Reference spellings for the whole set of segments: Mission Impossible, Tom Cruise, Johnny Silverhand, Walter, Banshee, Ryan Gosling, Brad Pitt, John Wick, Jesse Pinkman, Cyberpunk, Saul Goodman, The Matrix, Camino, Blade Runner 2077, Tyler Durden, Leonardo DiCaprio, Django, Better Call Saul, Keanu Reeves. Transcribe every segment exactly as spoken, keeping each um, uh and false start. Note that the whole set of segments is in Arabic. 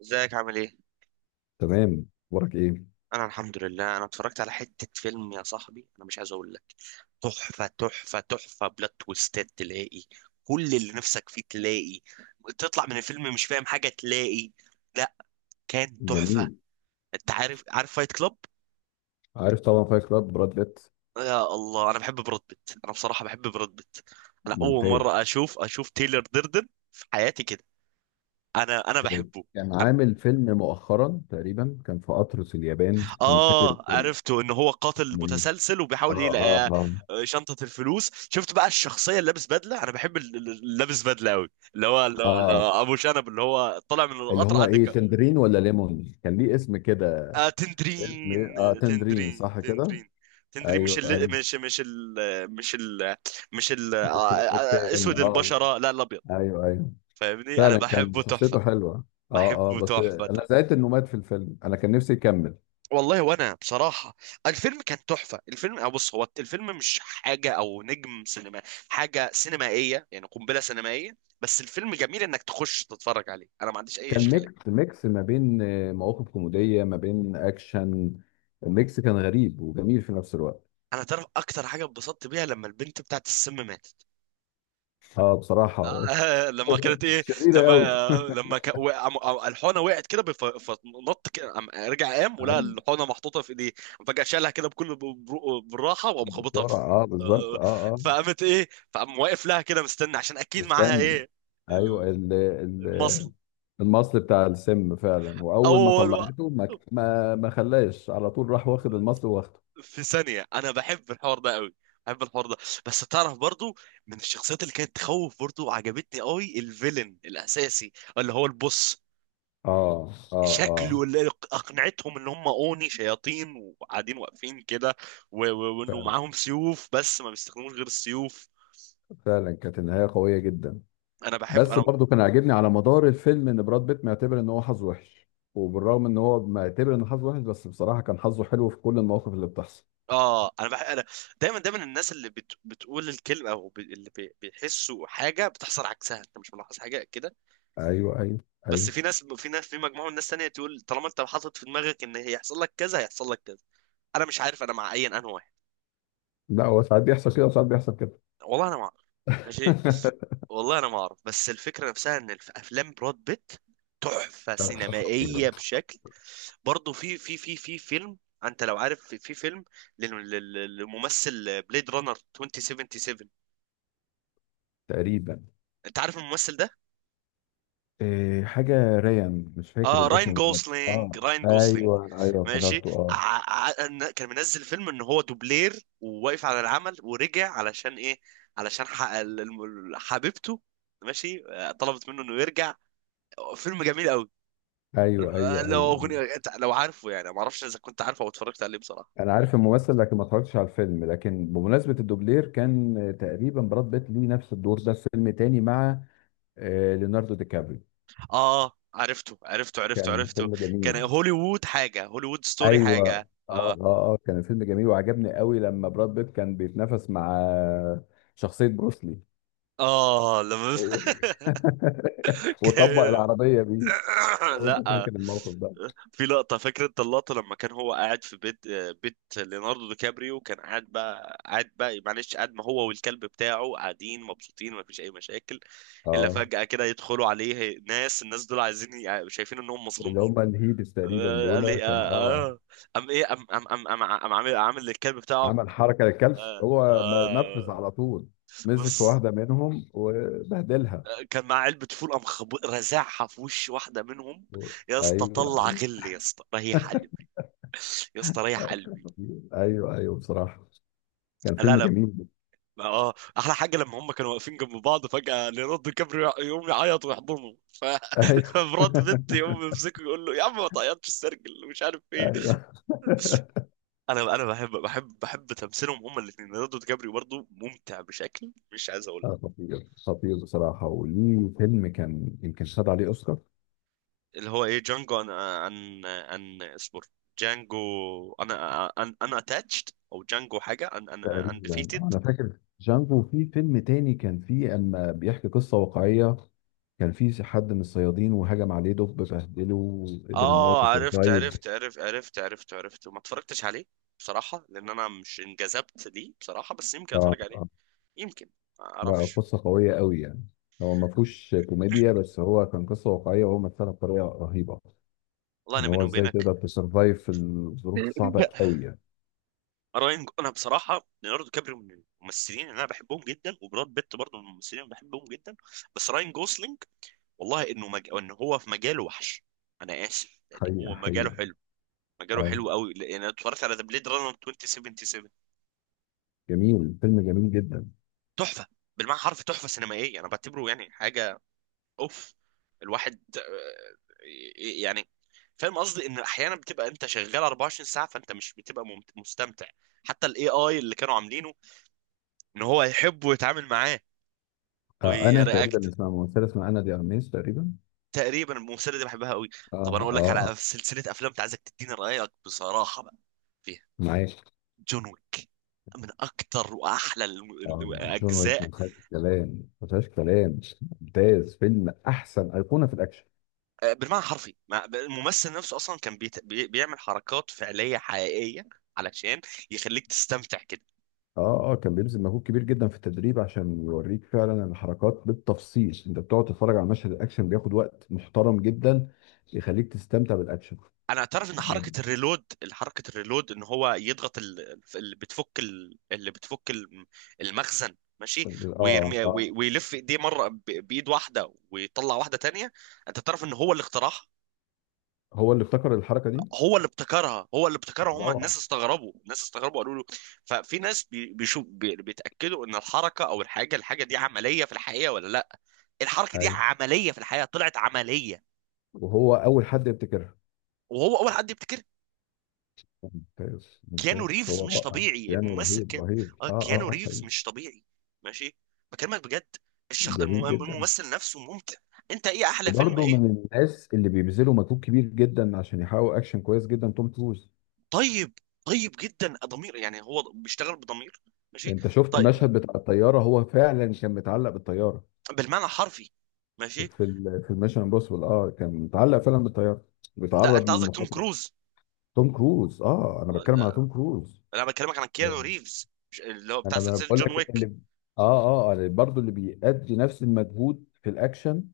ازيك عامل ايه؟ تمام. اخبارك ايه؟ انا الحمد لله، انا اتفرجت على حتة فيلم يا صاحبي، انا مش عايز اقول لك، تحفة تحفة تحفة، بلوت تويستات تلاقي، كل اللي نفسك فيه تلاقي، تطلع من الفيلم مش فاهم حاجة تلاقي. لا، كان تحفة. جميل. انت عارف عارف فايت كلاب؟ عارف طبعا، فايت كلاب، براد بيت. يا الله، انا بحب براد بيت انا بصراحة بحب براد بيت. انا اول ممتاز. مرة اشوف اشوف تايلر ديردن في حياتي كده. انا انا بحبه. كان عامل فيلم مؤخرا، تقريبا كان في قطر اليابان، انا مش فاكر اه، الفيلم. عرفته ان هو قاتل اسمه ايه؟ متسلسل وبيحاول اه، اه، يلاقي اه، آه، شنطة الفلوس. شفت بقى الشخصية اللي لابس بدلة، انا بحب ال- ال- اللي لابس بدلة قوي، اللي هو اللي هو- اللي اه، هو ابو شنب، اللي هو طالع من اللي القطر هو ايه، عندك. تندرين ولا ليمون، كان ليه اسم كده. آه، اسم إيه؟ تندرين، اه، تندرين تندرين، صح كده. تندرين، تندرين، مش ايوه، ايوه. ال... مش مش ال... مش ال... مش ال... آه، آه، آه، التاني، اسود اه. البشرة، لا الابيض. ايوه، ايوه. فاهمني، انا فعلا كان بحبه تحفة، شخصيته حلوه. اه، اه، بحبه بس تحفة. انا زعلت انه مات في الفيلم، انا كان نفسي يكمل. والله، وانا بصراحه الفيلم كان تحفه. الفيلم، أو بص، هو الفيلم مش حاجه او نجم سينما، حاجه سينمائيه يعني قنبله سينمائيه، بس الفيلم جميل انك تخش تتفرج عليه، انا ما عنديش اي كان اشكاليه. ميكس ميكس ما بين آه، مواقف كوميدية ما بين أكشن. الميكس كان غريب وجميل في نفس الوقت. انا تعرف اكتر حاجه اتبسطت بيها لما البنت بتاعت السم ماتت. اه، بصراحة. آه، لما كانت ايه، شريرة لما قوي. آه، لما ك... وقع... م- آه، الحونه وقعت كده بف... فنط كده، قام- رجع قام ولقى الحونه محطوطه في ايديه. فجاه شالها كده بكل ب- بر- بالراحه وقام خابطها في بسرعة، اه، بالظبط، آه، اه، اه. فقامت ايه، فقام واقف لها كده مستني، عشان اكيد معاها مستني. ايه، ايوه، ال- ال ال المصل. المصل بتاع السم فعلا، واول ما اول و... طلعته ما ما ما خلاش، على طول راح واخد المصل واخده. في ثانيه، انا بحب الحوار ده قوي، بحب الحوار ده. بس تعرف برضو، من الشخصيات اللي كانت تخوف برضو عجبتني قوي، الفيلن الاساسي اللي هو البوس، اه، اه، شكله اه. اللي اقنعتهم ان هم اوني شياطين وقاعدين واقفين كده، و- و- وانه فعلا. معاهم سيوف، بس ما بيستخدموش غير السيوف. فعلا كانت النهاية قوية جدا. انا بحب بس انا برضو كان عاجبني على مدار الفيلم ان براد بيت معتبر ان هو حظه وحش، وبالرغم ان هو معتبر ان حظه وحش، بس بصراحة كان حظه حلو في كل المواقف اللي بتحصل. اه انا بحب انا دايما دايما، الناس اللي بت... بتقول الكلمه، او ب... اللي بي... بيحسوا حاجه بتحصل عكسها، انت مش ملاحظ حاجه كده؟ ايوه، ايوه، بس في ايوه. ناس، في ناس في مجموعه من الناس تانية تقول طالما انت حاطط في دماغك ان هيحصل لك كذا هيحصل لك كذا. انا مش عارف انا مع اي انهي واحد. لا، هو ساعات بيحصل كده وساعات بيحصل كده. والله انا مع، ماشي، والله انا ما اعرف. بس الفكره نفسها ان الف- افلام براد بيت تحفه كان خطير. سينمائيه بشكل. برضه في في في في فيلم، انت لو عارف، في, في فيلم لل- لل- للممثل، بليد رانر عشرين سبعة وسبعين، تقريبا. انت عارف الممثل ده؟ إيه حاجة ريان، مش فاكر اه، راين الاسم بالظبط، جوسلينج، اه. راين جوسلينج. ايوه، ايوه، ماشي. افتكرته، اه. ع- ع- إن- كان منزل فيلم ان هو دوبلير وواقف على العمل، ورجع علشان ايه؟ علشان ح- ال- الم- حبيبته، ماشي، آه، طلبت منه انه يرجع. فيلم جميل قوي. ايوه، ايوه، لو ايوه، أيوة. اغنيه أنت- لو عارفه يعني، ما اعرفش اذا كنت عارفه او اتفرجت عليه بصراحه. انا عارف الممثل لكن ما اتفرجتش على الفيلم، لكن بمناسبة الدوبلير كان تقريبا براد بيت ليه نفس الدور ده في فيلم تاني مع آه، ليوناردو دي كابري. اه، عرفته عرفته عرفته كان عرفته. فيلم كان جميل. هوليوود حاجه، هوليوود ستوري ايوه، اه. حاجه، اه اه، اه، كان فيلم جميل وعجبني قوي لما براد بيت كان بيتنافس مع شخصية بروسلي. اه، لما أوه. وطبق كان- العربية بيه. لو انت لا، فاكر الموقف ده. في لقطة، فاكر انت اللقطة لما كان هو قاعد في بيت، آه، بيت ليوناردو دي كابريو، كان قاعد بقى، قاعد بقى، معلش، قاعد ما هو والكلب بتاعه قاعدين مبسوطين، ما فيش اي مشاكل. الا اه، فجأة كده يدخلوا عليه ناس، الناس دول عايزين ي- شايفين انهم اللي هم مظلومين. الهيبس تقريبا آه، قال دول لي اه كانوا، اه. اه، قام ايه، قام قام قام قام قام عامل عامل للكلب بتاعه. عمل حركة للكلب، اه هو ما- نفذ اه. على طول. مسك في بص، واحدة منهم وبهدلها. آه، كان معاه علبة فول، قام خبو- رزعها في وش واحدة منهم. و- يا اسطى ايوه، طلع ايوه، غل، يا اسطى ريح قلبي، يا اسطى ريح قلبي. ايوه، ايوه، بصراحة كان لا فيلم لا، جميل. اه، احلى حاجة لما هم كانوا واقفين جنب بعض، فجأة ليوناردو كابريو يقوم يعيط ويحضنه ف... ايوه. فبراد بيت يقوم يمسكه يقول له يا عم ما تعيطش السرجل ومش عارف ايه. ايوه. انا انا بحب بحب بحب تمثيلهم هما الاثنين. ليوناردو دي كابريو برضه ممتع بشكل مش عايز اقول آه، لك. خطير، خطير بصراحة، وليه فيلم كان يمكن خد عليه أوسكار. اللي هو ايه، جانجو، عن عن عن اصبر، جانجو. انا انا انا اتاتشد او جانجو حاجه، ان ان تقريبا. اندفيتد. آه، أنا فاكر جانجو، وفي فيلم تاني كان فيه أما بيحكي قصة واقعية، كان فيه حد من الصيادين وهجم عليه دب بهدله وقدر إن هو اه، عرفت تسرفايف. عرفت عرفت عرفت عرفت عرفت، وما اتفرجتش عليه بصراحه، لان انا مش انجذبت ليه بصراحه، بس يمكن آه. اتفرج عليه، آه. يمكن، ما لا، اعرفش. قصة قوية قوي يعني. هو ما فيهوش كوميديا، بس هو كان قصة واقعية وهو مثلها بطريقة رهيبة. والله إن انا بيني هو إزاي وبينك، تقدر تسرفايف في الظروف الصعبة قوي يعني. راين، انا بصراحه ليوناردو كابريو من الممثلين اللي انا بحبهم جدا، وبراد بيت برضه من الممثلين اللي بحبهم جدا. بس راين جوسلينج، والله انه مج... ان هو في مجاله وحش، انا اسف يعني، حقيقة، هو مجاله حقيقة. حلو، مجاله آه، حلو قوي يعني. انا اتفرجت على ذا بليد رانر عشرين سبعة وسبعين، جميل، فيلم جميل جدا. تحفه، بالمعنى حرف تحفه سينمائيه، انا بعتبره يعني حاجه، اوف. الواحد آه، ي- يعني، فاهم قصدي، ان احيانا بتبقى انت شغال أربعة وعشرين ساعة ساعه فانت مش بتبقى ممت- مستمتع. حتى الاي اي اللي كانوا عاملينه، ان هو يحب ويتعامل معاه آه، انا ورياكت. تقريبا اسمها ممثله، اسمها انا دي ارميس تقريبا. تقريبا الممثله دي بحبها قوي. اه، طب انا اقول اه، لك آه. على سلسله افلام، انت عايزك تديني رايك بصراحه بقى فيها، معاك. جون ويك، من اكتر واحلى الم- اه. جون ويك الاجزاء. ما فيهاش كلام، ما فيهاش كلام. ممتاز، فيلم، احسن ايقونه في الاكشن. آه، بالمعنى الحرفي، مع- الممثل نفسه اصلا كان بيت... بي... بيعمل حركات فعليه حقيقيه علشان يخليك تستمتع كده. اه، اه، كان بيبذل مجهود كبير جدا في التدريب عشان يوريك فعلا الحركات بالتفصيل. انت بتقعد تتفرج على مشهد الاكشن، بياخد وقت محترم جدا، يخليك تستمتع بالاكشن. انا اعترف ان حركه الريلود، حركه الريلود، ان هو يضغط ال- اللي بتفك ال- اللي بتفك الم- المخزن، ماشي، اه، ويرمي وي- اه، ويلف ايديه مره ب- بايد واحده ويطلع واحده تانية. انت تعرف ان هو اللي اخترعها؟ هو اللي ابتكر الحركه دي. هو اللي ابتكرها، هو اللي ابتكرها. هم روعه. الناس استغربوا، الناس استغربوا، قالوا له، ففي ناس بي- بيشوف بي- بيتاكدوا ان الحركه او الحاجه، الحاجه دي عمليه في الحقيقه ولا لا. الحركه دي ايوه، عمليه في الحقيقه، طلعت عمليه، وهو اول حد يبتكرها. وهو اول حد يبتكرها. ممتاز، كيانو ممتاز، ريفز هو مش رائع. طبيعي، كريستيانو الممثل رهيب، كان، رهيب، اه، اه، كيانو اه، اه، ريفز حقيقي. مش طبيعي. ماشي، بكلمك بجد، الشخ... الم... جميل جدا. الممثل نفسه ممتع. انت ايه احلى فيلم وبرضه ايه؟ من الناس اللي بيبذلوا مجهود كبير جدا عشان يحققوا اكشن كويس جدا، توم كروز. طيب، طيب جدا ضمير، يعني هو بيشتغل بضمير، ماشي، انت شفت طيب، المشهد بتاع الطياره، هو فعلا كان متعلق بالطياره. بالمعنى الحرفي، ماشي. في ال- في الميشن امبوسيبل، اه، كان متعلق فعلا بالطياره، لا بيتعرض انت قصدك توم للمخاطره. كروز؟ توم كروز، اه، انا آه، بتكلم على لا، توم كروز. انا بكلمك عن انا كيانو ريفز، مش- اللي هو بتاع انا سلسلة بقول جون لك، اللي ويك. اه، اه، آه، برضه اللي برضو اللي بيأدي نفس المجهود في الاكشن،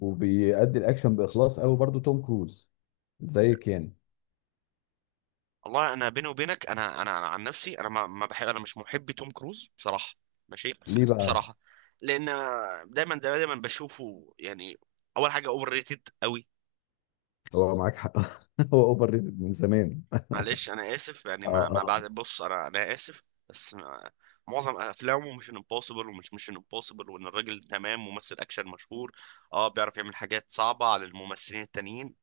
وبيأدي الاكشن باخلاص قوي، برضو توم كروز زي كان. والله انا بيني وبينك، انا انا, أنا عن نفسي، انا ما ما بحب، انا مش محب توم كروز بصراحه، ماشي. ليه بقى؟ بصراحه، لان دايما دايما بشوفه يعني، اول حاجه اوفر ريتد قوي. هو معاك حق. هو اوفر ريتد من زمان. معلش انا اسف يعني، اه، ما ما اه، بعد، بص، انا انا اسف، بس ما- معظم افلامه مش امبوسيبل، ومش مش امبوسيبل، وان الراجل تمام، ممثل اكشن مشهور، اه بيعرف يعمل حاجات صعبه على الممثلين التانيين.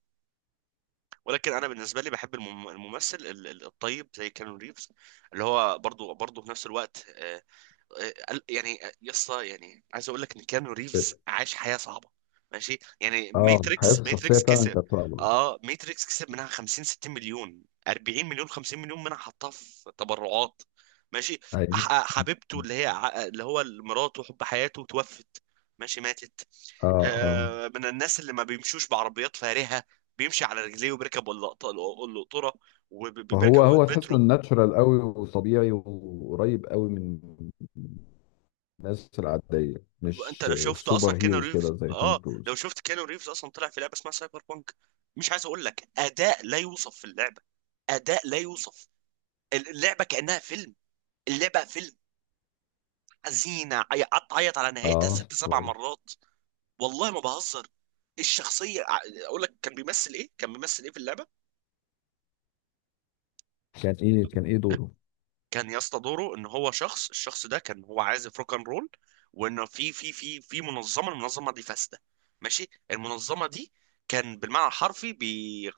ولكن انا بالنسبه لي بحب المم- الممثل ال- ال- الطيب، زي كانون ريفز، اللي هو برضو برضو في نفس الوقت، آه، آه، يعني آه، يا اسطى يعني، عايز اقول لك ان كيانو ريفز عاش حياه صعبه، ماشي يعني. اه. ماتريكس، حياته الشخصيه ماتريكس فعلا كسب، كانت صعبه. اه، ماتريكس كسب منها خمسين ستين مليون، أربعين مليون، خمسين مليون منها حطها في تبرعات، ماشي. أح- ايوه، آه، حبيبته اللي هي ع- آه، اللي هو مراته وحب حياته توفت، ماشي، ماتت. اه، اه. آه، من الناس اللي ما بيمشوش بعربيات فارهة، بيمشي على رجليه وبيركب القط- القطورة وبيركب فهو هو تحسه المترو. ناتشورال قوي وطبيعي وقريب قوي من الناس العاديه، انت مش لو شفت اصلا سوبر كيانو هيرو ريفز، كده زي توم اه لو كروز. شفت كيانو ريفز اصلا، طلع في لعبه اسمها سايبر بانك، مش عايز اقول لك، اداء لا يوصف في اللعبه، اداء لا يوصف، اللعبه كانها فيلم، اللعبه فيلم حزينه، عي- قعدت اعيط على نهايتها اه. ست سبع كويس. مرات، والله ما بهزر. الشخصيه ع- اقول لك كان بيمثل ايه، كان بيمثل ايه في اللعبه. كان ايه، كان ايه دوره؟ كان يا اسطى دوره ان هو شخص، الشخص ده كان هو عازف روك اند رول، وان في في في في منظمه، المنظمه دي فاسده، ماشي، المنظمه دي كان بالمعنى الحرفي بي...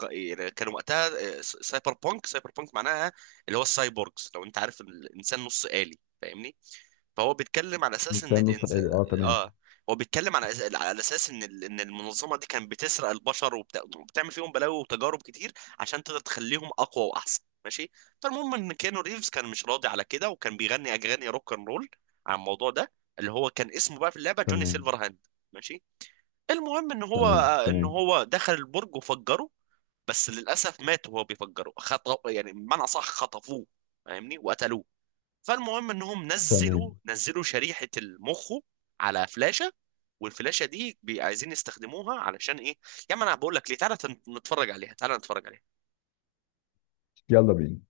كان وقتها آه، س- سايبر بونك، سايبر بونك معناها اللي هو السايبورغز، لو انت عارف إن الانسان نص آلي، فاهمني، فهو بيتكلم على اساس ان مستني، نص الانسان، آلي، اه، تمام. اه، هو بيتكلم على أس- على اساس ان ال- ان المنظمه دي كانت بتسرق البشر وبت... وبتعمل فيهم بلاوي وتجارب كتير، عشان تقدر تخليهم اقوى واحسن، ماشي. فالمهم ان كانو ريفز كان مش راضي على كده، وكان بيغني اغاني روك اند رول عن الموضوع ده، اللي هو كان اسمه بقى في اللعبه جوني تمام، سيلفر هاند، ماشي. المهم ان هو، تمام، ان تمام، هو دخل البرج وفجره، بس للاسف مات وهو بيفجره، خط... يعني بمعنى صح خطفوه، فاهمني، وقتلوه. فالمهم انهم نزلوا، تمام. نزلوا شريحه المخ على فلاشه، والفلاشه دي بي- عايزين يستخدموها علشان ايه، يا عم انا بقول لك ليه، تعالى تن- نتفرج عليها، تعالى نتفرج عليها. يلا بينا.